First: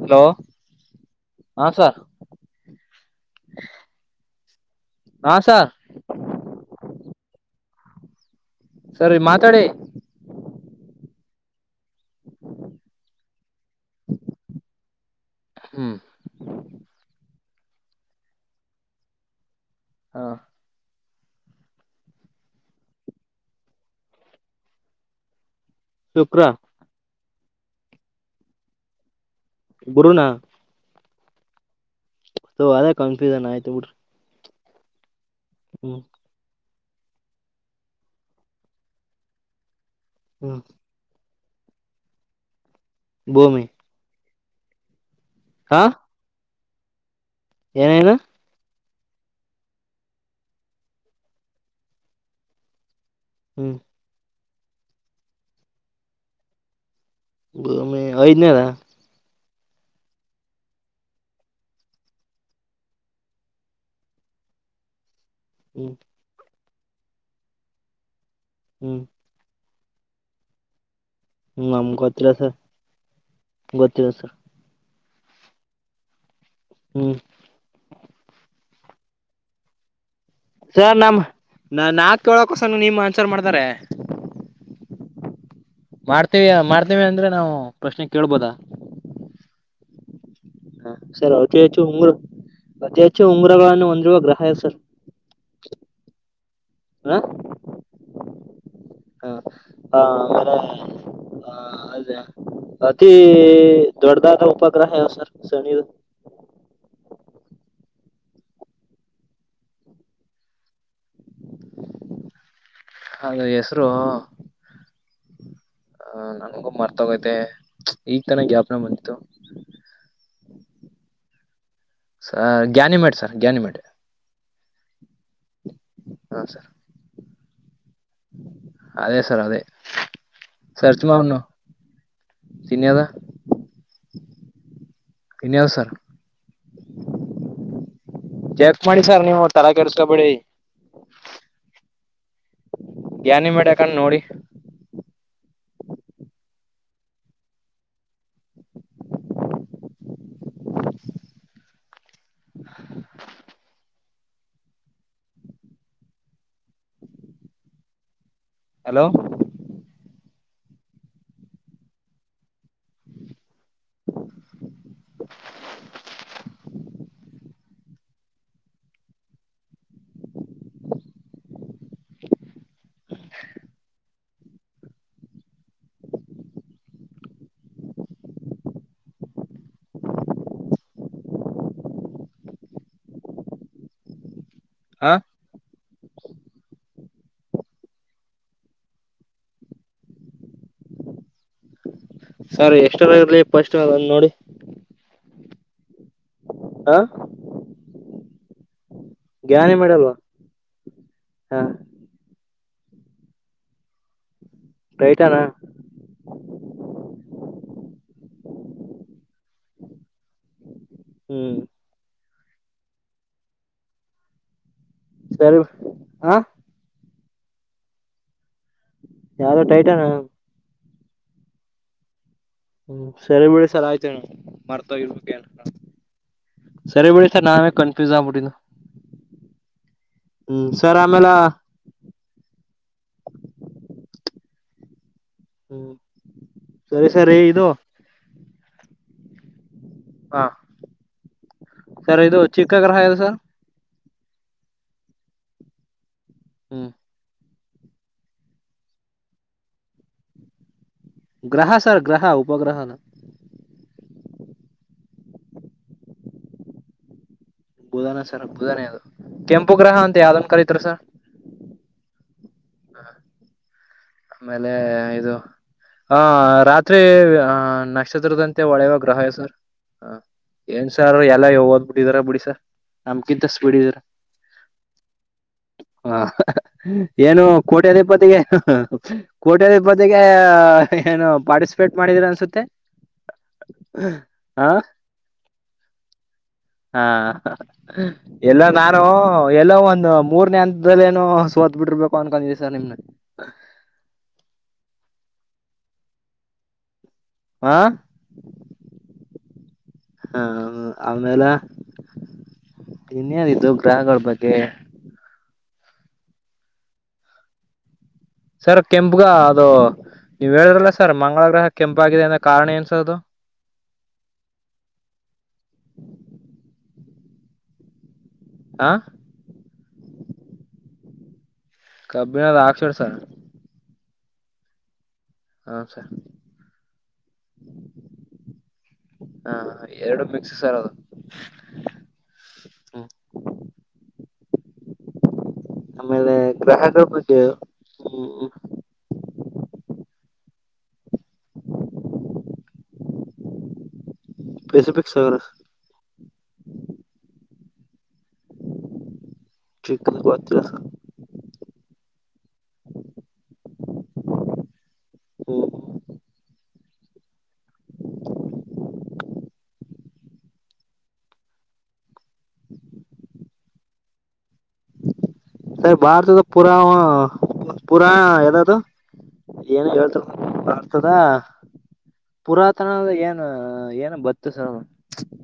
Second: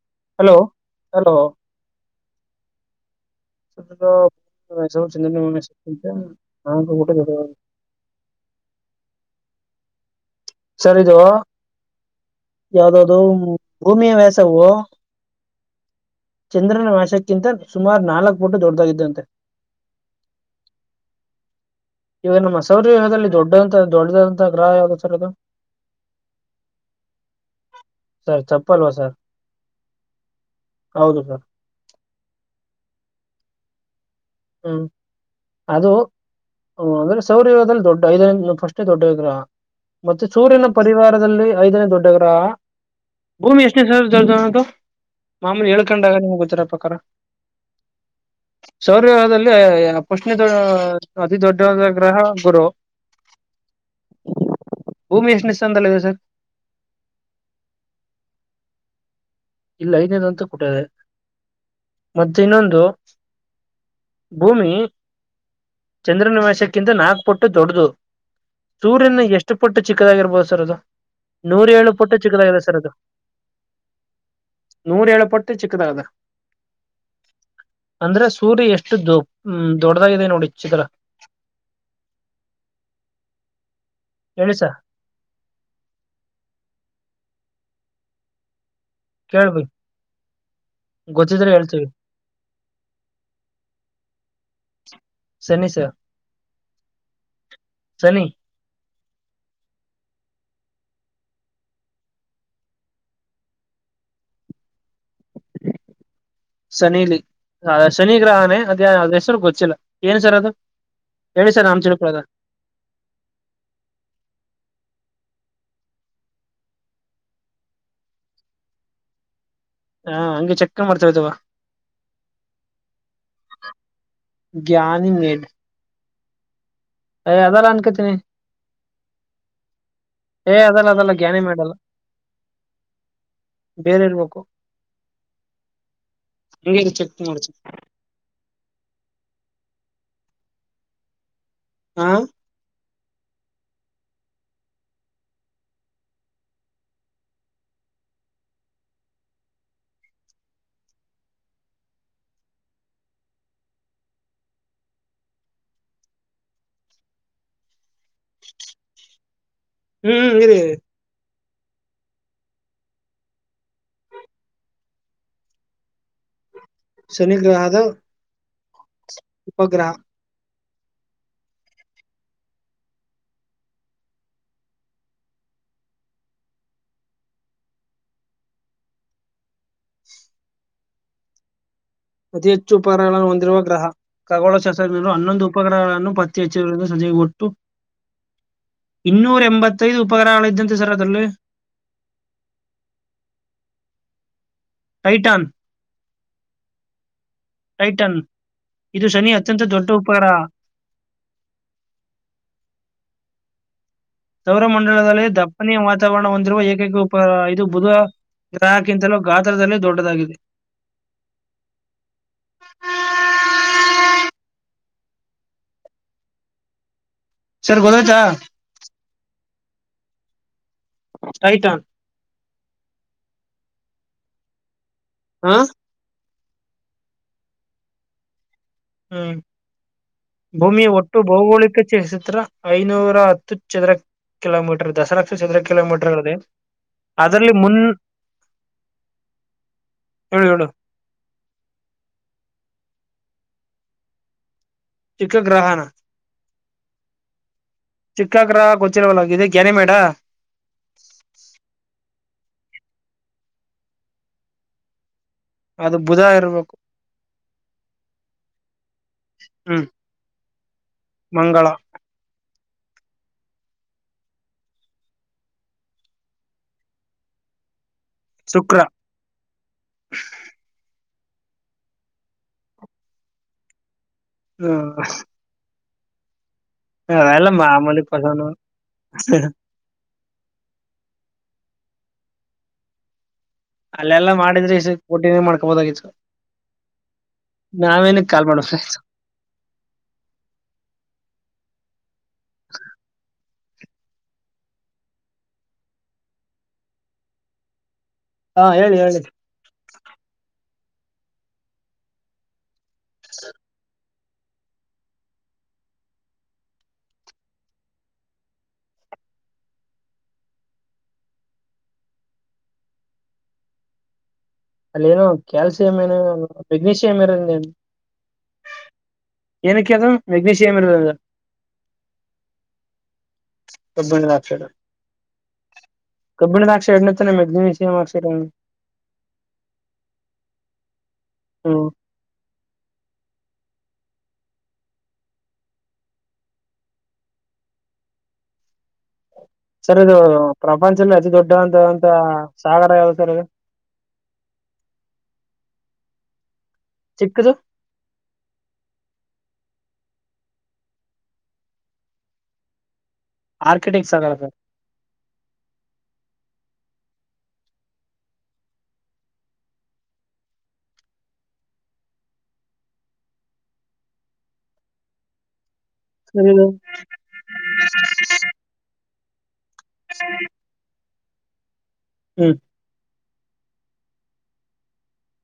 hello hello ಹಾ sir ಚಂತನಾ ಹಾ ಸರ್ ಗರ [inaudible] ಸರಿ ಮಾತಾಡಿ ಸರಿದ ಯಾವ್ದದು ಭೂಮಿಯ ವ್ಯಾಸವು ಹ್ಮ್ ಚಂದ್ರನ ವಶಕ್ಕಿಂತ ಸುಾಮರ್ ನಾಲ್ಕ್ ಪುಟ್ಟು ದೊಡ್ಡ್ದಾಗಿದ್ದಂತೆ ಹಾ ಈವ ನಮ್ಮ ಸೌರ್ಯಹದಲ್ಲಿ ದೊಡ್ಡಂತ ದೊಡದಂತಹ ಗ್ರಹ ಯಾವವುದ ಸರ್ ಅದು ಶುಕ್ರ ಚಪ್ಪಲು ವಸಾದ ಗುರುಣ ಹೌದು ಸರ್ ಹೋ ಅದ ಕನ್ಫ್ಯೂಸನ್ ಆಯ್ತು ಬಿಡ್ರಿ ಹ್ಮ್ ಅದು ಹ್ಮ್ ಅಂದ್ರೆ ಸೌರ್ಯದಲ್ಲಿ ದೊಡ್ಡ ಐದರಿ ಫಸ್ಟೇ ದೊಡ್ಡ ವಿಗ್ರಹ ಮತ್ತೆ ಹ್ಮ್ ಸೂರಿನ ಪರಿವಾರದಲ್ಲಿ ಐದನೇ ದೊಡ್ಡಗರ ಭೂಮಿ ಎಷ್ಟೇ ಸರ್ ಜರ್ದು ಮಾಮೂಲಿ ಏಳ್ಕಂಡಗ ಹೋಗುತ್ತರ ಪ್ರಕಾರ ಏನೇನು ಗ್ರಹದಲ್ಲಿ ಪುಷ್ಣ ಅತಿ ದೊಡ್ಡವಾದ ಗ್ರಹ ಗುರು ಹ್ಮ್ [inaudible] ಭೂಮಿ ಎಷ್ಟು ಸ್ಥಾನದಲ್ಲಿ ಸರ್ ಭೂಮಿ ಐದನೇದ ಇಲ್ಲ ಐನೇದು ಅಂತ ಕುಟ್ಟಿದೆ ಮತ್ತೆ ಇನ್ನೊಂದು ಭೂಮಿ ಹ್ಮ್ [unintelligible] ಚಂದ್ರನಿವಷಕ್ಕಿಂತ ನಾಲ್ಕುಪಟ್ಟು ದೊಡ್ಡದು ಹ್ಮ್ ಸೂರ್ಯನ ಎಷ್ಟು ಎಷ್ಟು ಪುಟ್ಟ ಚಿಕ್ಕದಾಗಿರ್ಬಹದು ಸರ್ ಅದು ನೂರ ಹ್ಮ್ ನಮ್ ಏಳು ಪುಟ್ಟ ಗೊತ್ತಿಲ್ಲ ಚಿಕ್ಕದಾಗಿದೆ ಸರ್ ಅದು ಗೊತ್ತಿಲ್ಲ ಸರ್ ನೂರ ಏಳು ಪಟ್ಟು ಚಿಕ್ಕದಾಗದ ಹ್ಮ ಅಂದ್ರೆ ಸೂರ್ಯ ಎಷ್ಟು ದೊ ದೊಡ್ಡದಾಗಿದೆ ನೋಡಿ ಚಿತ್ರ ಸರ್ ನಮ್ಮ್ ನ ನಾ ಕೇಳೋಕೋಸ ನಿಮ್ ಆನ್ಸರ್ ಮಾಡ್ತಾರೆ ಎಳಿಸ ಮಾಡ್ತೇವ ಮಾಡ್ತೇವಿ ಅಂದ್ರೆ ನಾವು ಪ್ರಶ್ನೆ ಕೇಳ್ಬೋದಾ ಕೇಳಬೇಕ ಹಾ ಸರ್ ಅತಿ ಹೆಚ್ಚು ಉಂಗುರ ಅತಿ ಹೆಚ್ಚು ಉಂಗುರಗಳನ್ನು ಹೊಂದಿರುವ ಗ್ರಹಾಯ ಸರ್ ಸನಿ ಸ ಹ ಹ ಹ ಅವರ [unintelligible] ಹ ಅದೇ ಅತೀ ದೊಡ್ಡದಾದ ಉಪಗ್ರಹ ಯಾವ ಸರ್ ಸಣಿ ಶನಿಲಿ ಶನಿ ಗ್ರಹಾನೆ ಅದೇ ಅದ್ರ ಹೆಸರು ಗೊತ್ತಿಲ್ಲ ಏನ್ ಸರ್ ಅದು ಹೇಳಿ ಸರ್ ನಾವು ತಿಳ್ಕೊಳೋಣಾ ಅದು ಹೆಸರು ಹ ನನ್ಗೊ ಮರ್ತೋಗೈತೆ ಈಗ ತನ ಜ್ಞಾಪನ ಬಂದಿತ್ತು ಹಾ ಹಂಗೆ ಚೆಕ್ ಮಾಡ್ತಾ ಇದಾವ ಸ ಜ್ಞಾನಿಮೆಟ್ ಸರ್ ಜ್ಞಾನಿಮೇಟ್ ಜ್ಞಾನಿ ನೇಡ್ ಹಾ ಸರ್ ಎ ಅದರೆ ಅನ್ಕೇತೀನಿ ಅದೇ ಸರ್ ಅದೇ ಏ ಅದಲ್ಲ ಅದಲ್ಲ ಸರ್ಚುಮ್ಮ ಅವನು ಜ್ಞಾನಿ ಮೇಡಲ್ಲ ತಿನ್ಯದ ಬೇರೆ ಇರ್ಬೇಕು ಇನ್ನಿವ ಸರ್ ಹಂಗೆ ಚೆಕ್ ಮಾಡ್ತೀನಿ ಚೆಕ್ ಮಾಡಿ ಸರ್ ನೀವು ತಲೆ ಕೆರ್ಸ್ಕೊಬೇಡಿ ಹಾ ಜ್ನಿ ಮಾಡ್ಯಾಕಣ್ ನೋಡಿ [inaudible] ಹ [unintelligible] ಹಲೋ ಹ್ಮ್ ಇರಿ ಇರಿ [unintelligible] ಶನಿಗ್ರಹದ ಉಪಗ್ರಹ ಅತಿ ಹೆಚ್ಚು ಉಪಕರಣಗಳನ್ನು ಹೊಂದಿರುವ ಗ್ರಹ ಖಗಳ ಶಾಸ್ತ್ರಜ್ಞರು ಹಾ ಹನ್ನೊಂದು ಉಪಕಡಗಳನ್ನು ಪತ್ತೆ ಹೆಚ್ಚರಿ ಸಂಜೆಗೆ ಕೊಟ್ಟು ಇನ್ನೂರ ಎಂಬತ್ತದು ಉಪಗ್ರಹಗಳ ಇದಂತೆ ಸರ್ ಅದರಲ್ಲಿ ಸರ್ ಎಷ್ಟರರ್ಲಿಫಸ್ಟ್ ಅನೋಡಿ ಟೈಟಾನ್ ಹಾ ಟೈಟನ್ ಇದು ಶನಿ ಅತ್ಯಂತ ದೊಡ್ಡ ಗ್ಯಾನಿಮೇಟ್ ಅಲ್ವಾ ಉಪಕರ ಹಾ ಸೌರ ಮಂಡಲದಲ್ಲಿ ಟೈಟಾನಾ ದಪ್ಪ [unintelligible] ವಾತಾವರಣ ಹೊಂದಿರುವ ಏಕೈಕ ಉಪ ಇದು ಬುಧ ಗ್ರಾಹಕ್ಕಿಂತಲೂ ಗಾತ್ರದಲ್ಲಿೇ ದೊಡ್ಡದಾಗಿದೆ ಹ್ಮ್್ಮ್ಮ [unintelligible] ಸರ್ [unintelligible] ಯಾವ್ದೋ ಟೈಟಾನ ಟೈಟಾನ್ ಹ್ಮ್ ಸರಿ ಬಿಡಿ ಸರ್ ಆಯ್ತೆನ್ ಮರ್ತೋಗಿರ್ಬೇಕ್ ಹಾ [unintelligible] ಸರಿ ಬಿಡಿ ಸರ್ ನಾವೇ ಕನ್ಫ್ಯೂಸ್ ಆಗಬಿಟ್ಟೀನು ಹ್ಮ್ ಭೂಮಿ ಸರ್ ಒಟ್ಟು ಆಮೇಲ ಭೌಗೋಳಿಕ [unintelligible] ಚಿತ್ರ ಐನೂರ ಹತ್ತು ಚದುರ ಕಿಲೋಮೀಟರ್ ದಸರಾ ಚದ್ರ ಹ್ಮ್ ಕಿಲೋಮೀಟರ್ ಅದೆ ಸರಿ ಸರಿ ಅದ್ರಲ್ಲಿ ಇದು ಮುನ್ ಹಾ ಹೇಳು ಹೇಳು ಸರ್ ಇದು ಚಿಕ್ಕ ಗ್ರಹ ಯಾವ್ದು ಸರ್ ಚಿಕ್ಕ ಗ್ರಹನಾ ಹ್ಮ್್ಮ್ಮ ಚಿಕ್ಕಗ್ರ ಗೋತ್ತಿಲ್ಲ ಇದ್ [unintelligible] ಮೇಡ ಗ್ರಹ ಸರ್ ಗ್ರಹ ಉಪಗ್ರಹನ ಅದು ಬುಧ ಇರ್ಬೇಕು ಬುಧಾನ ಸರ್ ಬುಧಾನೆ ಅದು ಕೆಂಪು ಹ್ಮ್ ಗ್ರಹ ಅಂತ ಯಾವ್ದನ್ ಕರಿತರೆ ಸರ್ ಮಂಗಳ [inaudible] ಆಮೇಲೆ ಇದು ಆ ರಾತ್ರಿ ಆ ನಕ್ಷ ಚಿತ್ರದಂತೆ ಶುಕ್ರ ಒಳ್ಳೆಯ ಗ್ರಹಾಯ ಸರ್ ಹ ಏನ್ ಸಾರ್ ಎಲ್ಲ ಓದ್ಬಿಟ್ಟಿದಾರ ಬಿಡಿ ಸಾರ್ ನಮ್ಗಿಂತ ಸ್ಪೀಡ್ ಇದಿದೀರ ಹ್ಮ ಹ ಏನು ಅವೆಲ್ಲ ಮಾಮೂಲಿ ಕೋಟ್ಯದಿಪ್ಪತ್ತಿಗೆ ಕ್ವಶ್ಚನ್ ಕೋಟಿಯದಬ್ ಬದಿಗೆ ಏನು ಪಾರ್ಟಿಸಿಪೇಟ್ ಮಾಡಿದ್ರ ಅನ್ಸುತ್ತೆ ಅಲ್ಲೆಲ್ಲಾ ಹ ಮಾಡಿದ್ರೆ ಇ ಕೋಟಿಿನ ಮಾಡ್ಕೋಬೋದಾಗಿತ್ತು ಹಾ ನಾವೇನಕ್ ಕಾಲ್ ಮಾಡ ಎಲ್ಲ ನಾರು ಎಲ್ಲ ಒಂದ್ ಮೂರನೇ ಹಂತದಲ್ಲ ಏನುೋ ಸೋತ್ ಬಿಟ್ಟಿರ್ಬೇಕು ಅನ್ಕೊಂಡಿದ್ದಿದೆ ಸರ್ ನಿಮ್ ಹಾ ಹಾ ಹೇಳಿ ಹೇಳಿ ಹಾ ಆಮೇಲೆ ಇನ್ೇನತ್ತು ಗ್ರಹ ಕೊಡ್ಬೇಕೆ ಸರ್ ಕೆಂಪುಗ ಅದು ನೀವ್ ಹೇಳಿದ್ರಲ್ಲ ಸರ್ ಮಂಗಳ ಗ್ರಹ ಕೆಂಪು ಆಗಿದೆ ಅಂದ ಕಾರಣ ಏನ್ ಸರ್ ಅದು ಅಲ್ಲೇನೋ ಕ್ಯಾಲ್ಸಿಿಯಂ ಏನನು ಮೆಗ್ನಿಷಿಿಯಂ ಏನಂದೇನು ಹಾ ಕ್ಕೆ ಅದ ವೆನೇಶಶ್ ಅಮರುದ ಅ ಕಬ್ಬಿಿನ ರಾಕ್ಷರ ಸರ್ ಕಬ್ಬಿಣ ದಾಕ್ಷರ ಹ ಸರ್ ಕಬ್ಬಿಣ ದಾಕ್ಷರ ಎನ ತ ಮೆದಿನಿಯಾ ಅಕ್ಷರ ಹಾ ಎರಡು ಮಿಕ್ಸ ಸರ್ ಅದು ಹ ಹ್ಮ್ ಆಮೇಲೆ ಗ್ರಾಹದ ಕೃಜ ಹ್ಮ ಸರ್ ಇದು ಪ್ರಪಂಚದಲ್ಲಿ ಅತಿ ದೊಡ್ಡ ಅಂತಂತ ಸಾಗರ ಯಾವ್ದದು ಸರ್ ಇದು ಪೆಸಿಫಿಕ್ ಸಗರ ಚಿಕ್ಕದು ಚಕ್ಕನ್ ಕೊತ್ರ ಆರ್ಕಿಟೆಕ್ಟ್ ಆಗಲ್ಲ ಸರ್ ಹ್ಮ್ [unintelligible] [unintelligible] ಸರ್ ಭಾರತದ ಪುರಾ ಪುರಾ ಯದದು ಏನ್ ಹೇಳ್ತತದ ಹ್ಮ್ ಪುರಾತ್ ಏನ್ ಏನು ಬತ್ತು ಸರ್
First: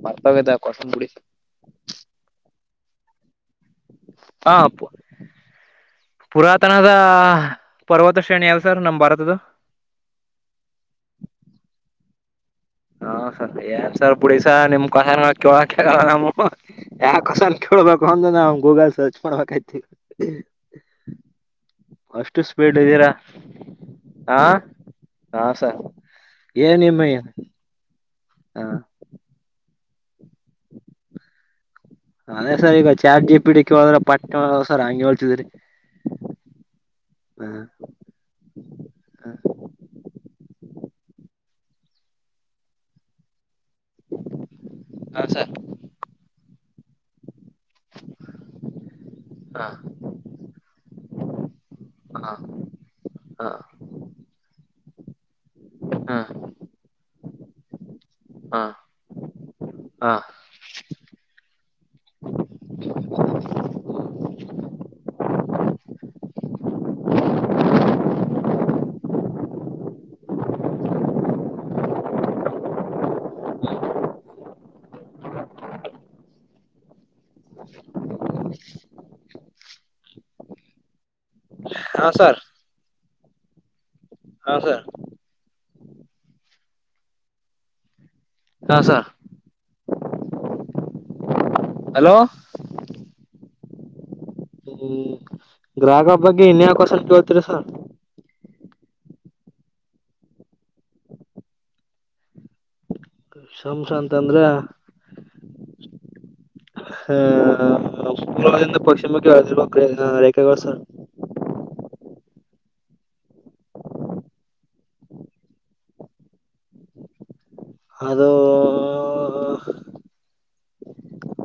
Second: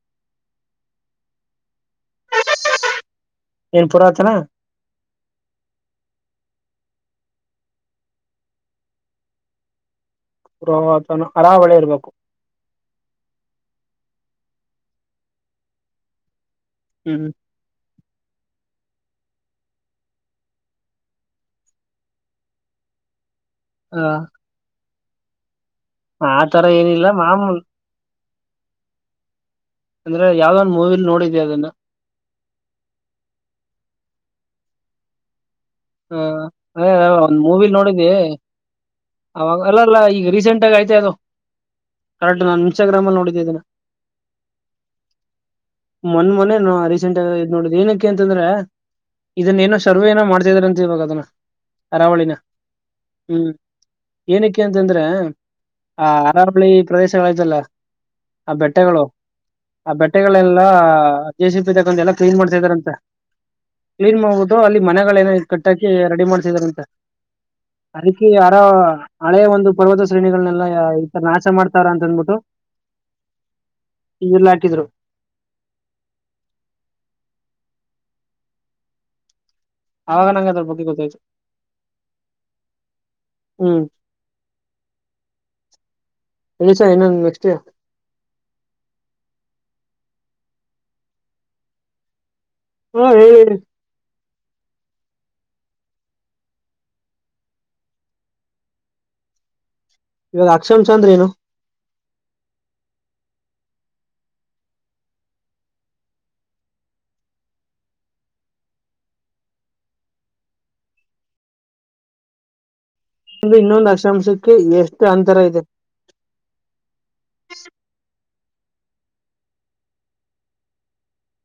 ಮರ್ತೋಗಿದ್ದ ಕೊಸ್ಡಿ ಏನ್ ಪುರಾತನ ಹಾಂಪ್ಪ ಪುರಾತನದ ಪರ್ವತ ಶ್ರೇಣಿ ಅವ ಸರ್ ನಮ್ಮ್ ಭಾರತದ ಪುಹತನ ಹರಾವಳೆ ಇರ್ಬೇಕು ಹಾ ಸರ್ ಏನ್ ಸರ್ ಬಿುಡಿಸ ನಿಮ್ ಕಸ ಕೇಳಕ ಆಗಲ್ಲ ನಮ ಯ ಹ್ಮ್ [unintelligible] ಅಷ್ಟು ಸ್ಪೀಡ್ ಇದ್ದೀರಾ ಹಾ ಹಾ ಹಾ ಸರ್ ಆತರ ಏನಿಲ್ಲ ಮಾಮೂಲಿ ಹಾ ಅಂದ್ರೆ ಯಾವ್ದ ಒ್ ಮೂವಿಲ್ ನೋಡಿದಿ ಅದನ್ನ ಅದೇ ಸರ್ ಈಗ ಚಾ ಜಿ ಪಿಡಿ ಕೇಳೋದ್ರ ಪಟ್ಟ ಸರ್ ಹಂಗಗೆ ಹೇಳ್ಸಿದ್ರಿ ಹಾ ಅ ಒಂದ್ ಮೂವಿಲ್ ನೋಡಿದಿ ಅವಾಗ ಅಲ್ಲ ಅಲ್ಲಾ ಈಗ ರೀಸೆಂಟ್ ಆಗ ಆಯ್ತ ಅದು ಕರೆಕ್ಟ್ ಇನ್ಸ್ಟಾಗ್ರಾಮ್ ನೋಡಿದ್ದಿ ಅದನ್ನು ಹಾ ಸರ್ ಮೊನ್ ಮೊನೇನು ರೀಸೆಂಟ್ ಆಗ ಇದ್ ನೋಡುದು ಏನಕ್ಕೆ ಅಂತಂದ್ರೆ ಇದನ್ನ ಹಾ ಏನೋ ಅವ ಏನೋ ಮಾಡ್ತಿದಾರ ಅಂತ ಇವಾಗ ಅದನ್ನ ಹಾ ಹರಾವಳಿನ ಹ್ಮ್ ಹಾ ಏನಕ್ಕೆ ಅಂತಂದ್ರೆ ಆ ಅರಾವಳಿ ಪ್ರದೇಶಗಳಾಯ್ತಲ್ಲ ಆ ಹಾ ಬೆಟ್ಟೆಗಳು ಆ ಹಾ ಬೆಟ್ಟೆಗಳೆಲ್ಲ ಜ ಸಿ ಪಿ ತಂತೆ ಎಲ್ಲ ಕ್ಲೀನ್ ಮಾಡ್ತಾ ಇದಾರ ಅಂತ ಕ್ಲೀನ್ ಮಾಡುದು ಅಲ್ಲಿ ಮನೆಗಳ ಏನ ಕಟ್ಟಾಕಿ ರೆಡಿ ಮಾಡ್ಸಿದಾರ ಅಂತ ಅದಕ್ಕೆ ಯಾರ ಹಳೆ ಒಂದು ಪರ್ವತ ಶ್ರೇಣಿಗಳನೆಲ್ಲ ಈತರ ನಾಶ ಮಾಡ್ತಾರ ಅಂತನ್ಬಿಟ್ಟು ಇಲ ಹಾಕಿದ್ರು [inaudible] ಆವಾಗ ನಂಗಗೆ ಅದ್ರ ಬಗ್ಗೆ ಗೊತ್ತಾಯ್ತು ಹಾ ಸರ್ ಹ್ಮ್ ಹಾ ಸರ್ ಎಸ ಇನ ನೆಕ್ಸ್ಟ್ ಹಾ ಸರ್ ಹಲೋ ಹಾ ಹೇಳಿ ಹ್ಮ್ ಗ್ರಾಹಕ ಬಗ್ಗೆ ಇನ್ಯಾವಕಸ ಕೇಳ್ತರಿ ಸರ್ ಇವಾಗ ಅಕ್ಷಂ ಚಂದ್ರ ನು ಶಮಸ್ ಅಂತಂದ್ರೆ [inaudible] ಹ್ಮ ಉರದಿಂದ ಪಶ್ಚಿಮಕ್ಕೆಳದಿರ್ಬೇಕ ರೇಖೆಗಳು ಸರ್ [unintelligible] ಇನ್ನೊಂದು ಅಕ್ಷಾಂಶಕ್ಕೆ ಎಷ್ಟು ಅಂತರ ಇದೆ ಅದುೂ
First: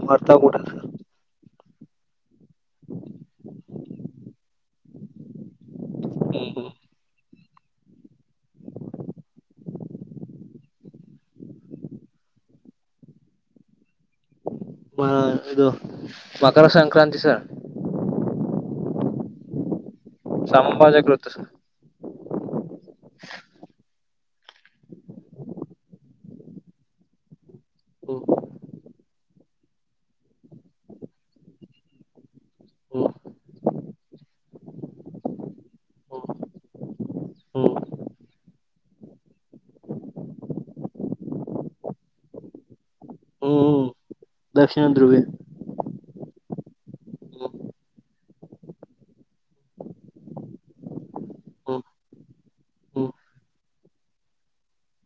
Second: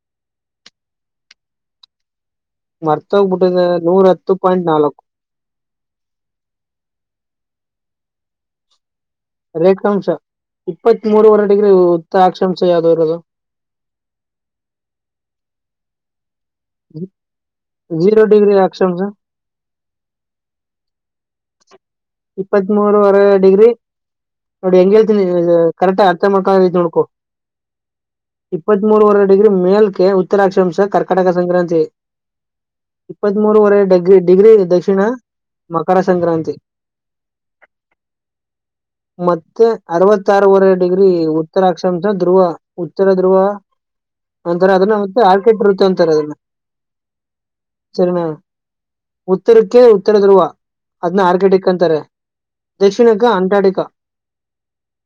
ಬರ್ತಾ ಕೂಟ ಮರ್ತ ಹೋಗ್ಬಿಟ್ಟದ ನೂರ ಹತ್ತು ಪಾಯಿಂಟ್ ನಾಲ್ಕು ಹ್ಮ್ ಹ್ಮ್ [inaudible] ರೇಖಾಂಶ ಇಪ್ಪತ್ ಮೂರವರೆ ಡಿಗ್ರಿ ಉತ್ತಾಕ್ಷಾಂಶ ಯಾವ್ದೋ ಇರೋದು ಮ ಇದು ಮಕರ ಸಂಕ್ರಾಂತಿ ಸರ್ ಜೀರೋ ಡಿಗ್ರಿ ಅಕ್ಷಮಸ ಸಮಭಾಜಾಗೃತ್ತು ಇಪ್ಪತ್ ಮೂರವರೆ ಡಿಗ್ರಿ ನೋಡಿ ಹೆಂಗ ಹೇಳ್ತೀನಿ ಕರೆಕ್ಟ್ ಅರ್ಥ ಮಾಡ್ಕೊಂಡ ಐತಿ ನೋಡ್ಕು ಹ್ಮ ಇಪ್ಪತ್ತ್ ಮೂರ್ವರೆ ಡಿಗ್ರಿ ಮೇಲ್ಕ ಉತ್ತರಾಕ್ಷಾಂಶ ಕರ್ಕಟಕ ಸಂಕ್ರಾಂತಿ ಹ್ಮ್ ಇಪ್ಪತ್ ಮೂರವರೆ ಡಿಗ್ರಿ ಡಿಗ್ರಿ ದಕ್ಷಿಣ ಮಕರ ಸಂಕ್ರಾಂತಿ ಹ್ಮ್ ಮತ್ತೆ ಅರವತ್ತಾರೂವರೆ ಡಿಗ್ರಿ ಉತ್ತರಾಕ್ಷಾಂಶ ಧ್ರುವ ಉತ್ತರ ಧ್ರುವ ಹ್ಮ್ ಒಂತರ ದಕ್ಷಿಣ ಅದನ್ನ ಹೊತ್ತು ಧ್ರುವಿ ಆರ್ಕೆಟ್ ರುತ ಅಂತರ ಅದನ್ನ ಸರಿನಾ ಉತ್ತರಕ್ಕೆ ಉತ್ತರ ತರುವರುವ ಅದನ್ನ ಆರ್ಕಿಟೆಕ್ಟ್ ಹ್ಮ್ [unintelligible] ಹ್ಮ್ ದಕ್ಷಿಣಕ್ಕ ಅಂಟಾರ್ಟಿಕಾ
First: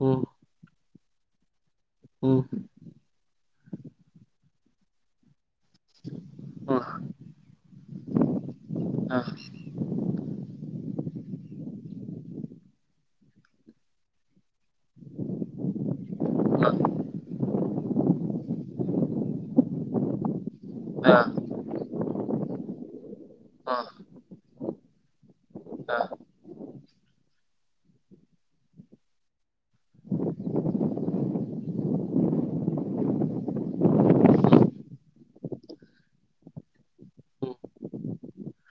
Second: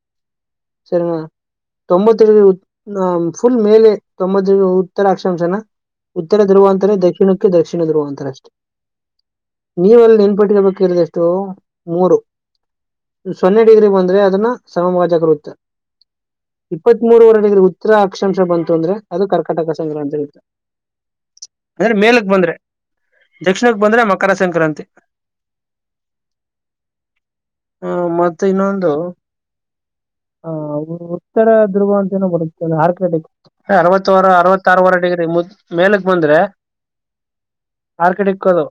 ಹ್ಮ್ ಸರಿನಾ ತೊಂಬತ್ತ ಹ್ಮ್ ಹ್ಮ್ ಫುಲ್ ಮೇಲೆ ತೊಂಬತ್ತ ಉತ್ತರಾಕ್ಷಾಂಶನ ಉತ್ತರ ಧ್ರುವ ಹಾ ಅಂತರ ದಕ್ಷಿಣಕ್ಕೆ ದಕ್ಷಿಣ ಧ್ರುವ ಅಂತರ ಅಷ್ಟೇ ಹಾ ನೀವ ಅಲ್ಲಿ ಏನ್ ಪಟ್ಟಿರ್ಬೇಕುರದೆ ಎು ಮೂರು ಸೊನ್ನೆ ಡಿಗ್ರಿ ಬಂದ್ರೆ ಅದನ್ನ ಸಮವಾಜಕ ಇರುತ್ತೆ ಇಪ್ಪತ್ತ್ ಮೂರುವರೆ ಡಿಗ್ರಿ ಉತ್ತರ ಅಕ್ಷಾಂಶ ಬಂತು ಅಂದ್ರೆ ಅದು ಕರ್ಕಟಕ ಸಂಗ್ರಾಂತಿ ಇತ್ತ ಹಾ ಅಂದ್ರೆ ಮೇಲಕ್ ಬಂದ್ರೆ ಹಾ ದಕ್ಷಿಣಕ್ ಬಂದ್ರೆ ಮಕರ ಸಂಕ್ರಾಂತಿ ಹ ಮತ್ತ ಇನ್ನೊಂದು ಹ ಉತ್ತರ ದುರ್ವ ಅಂತನ ಬರುತ್ತೆ ಆರ್ಕೆಟಕ್ ಅರವತ್ತವಾರ ಅರವತ್ತಾರುವರೆ ಡಿಗ್ರಿ ಮುದ್ ಮೇಲಕ್ ಬಂದ್ರೆ ಹ್ಮ್ ಆರ್ಕಡೆಕ್ಕದು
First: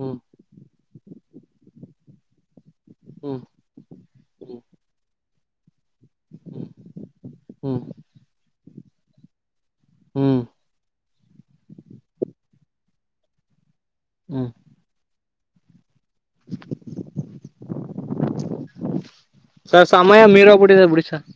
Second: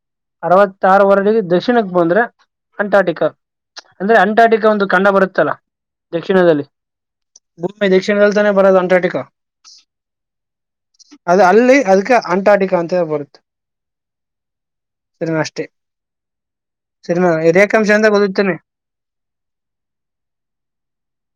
ಹ್ಮ್ ಅರವತ್ತು ರವರೆಡೆಗೆ ದಕ್ಷಿಣಕ್ ಬಂದ್ರೆ ಅಂಟಾರಟಿಕಾ ಹ್ಮ್ ಹ್ಮ್ ಅಂದ್ರೆ ಅಂಟಾರಟಿಕಾ ಒಂದು ಕಂಡ ಬರುತ್ತಲ್ಲ ದಕ್ಷಿಣದಲ್ಲಿ ಹ್ಮ್ ಹ್ಮ್ ಹ್ಮ್ ಭೂಮಿ ದಕ್ಷಿಣ ವಲ್ತಾನ ಬರ ಅಂಟಾರ್ಟಿಕಾ ಹ್ಮ್ ಅದ ಅಲ್ಲಿ ಅದಕ್ಕೆ ಅಂಟಾರಟಿಕಾ ಅಂತ ಬರುತ್ತೆ ಹ್ಮ್ ಸಿನಮಾ ಅಷ್ಟೇ ಸರಿಮಾ ರೇಖಾಂಶ ಅಂತ ಗಓದುತ್ತೇನೆ ಸರ್ ಸಮಯ ಮೀರೋಗಬಡಿ ಸರ್ ಬಿುಡಿ ಸರ್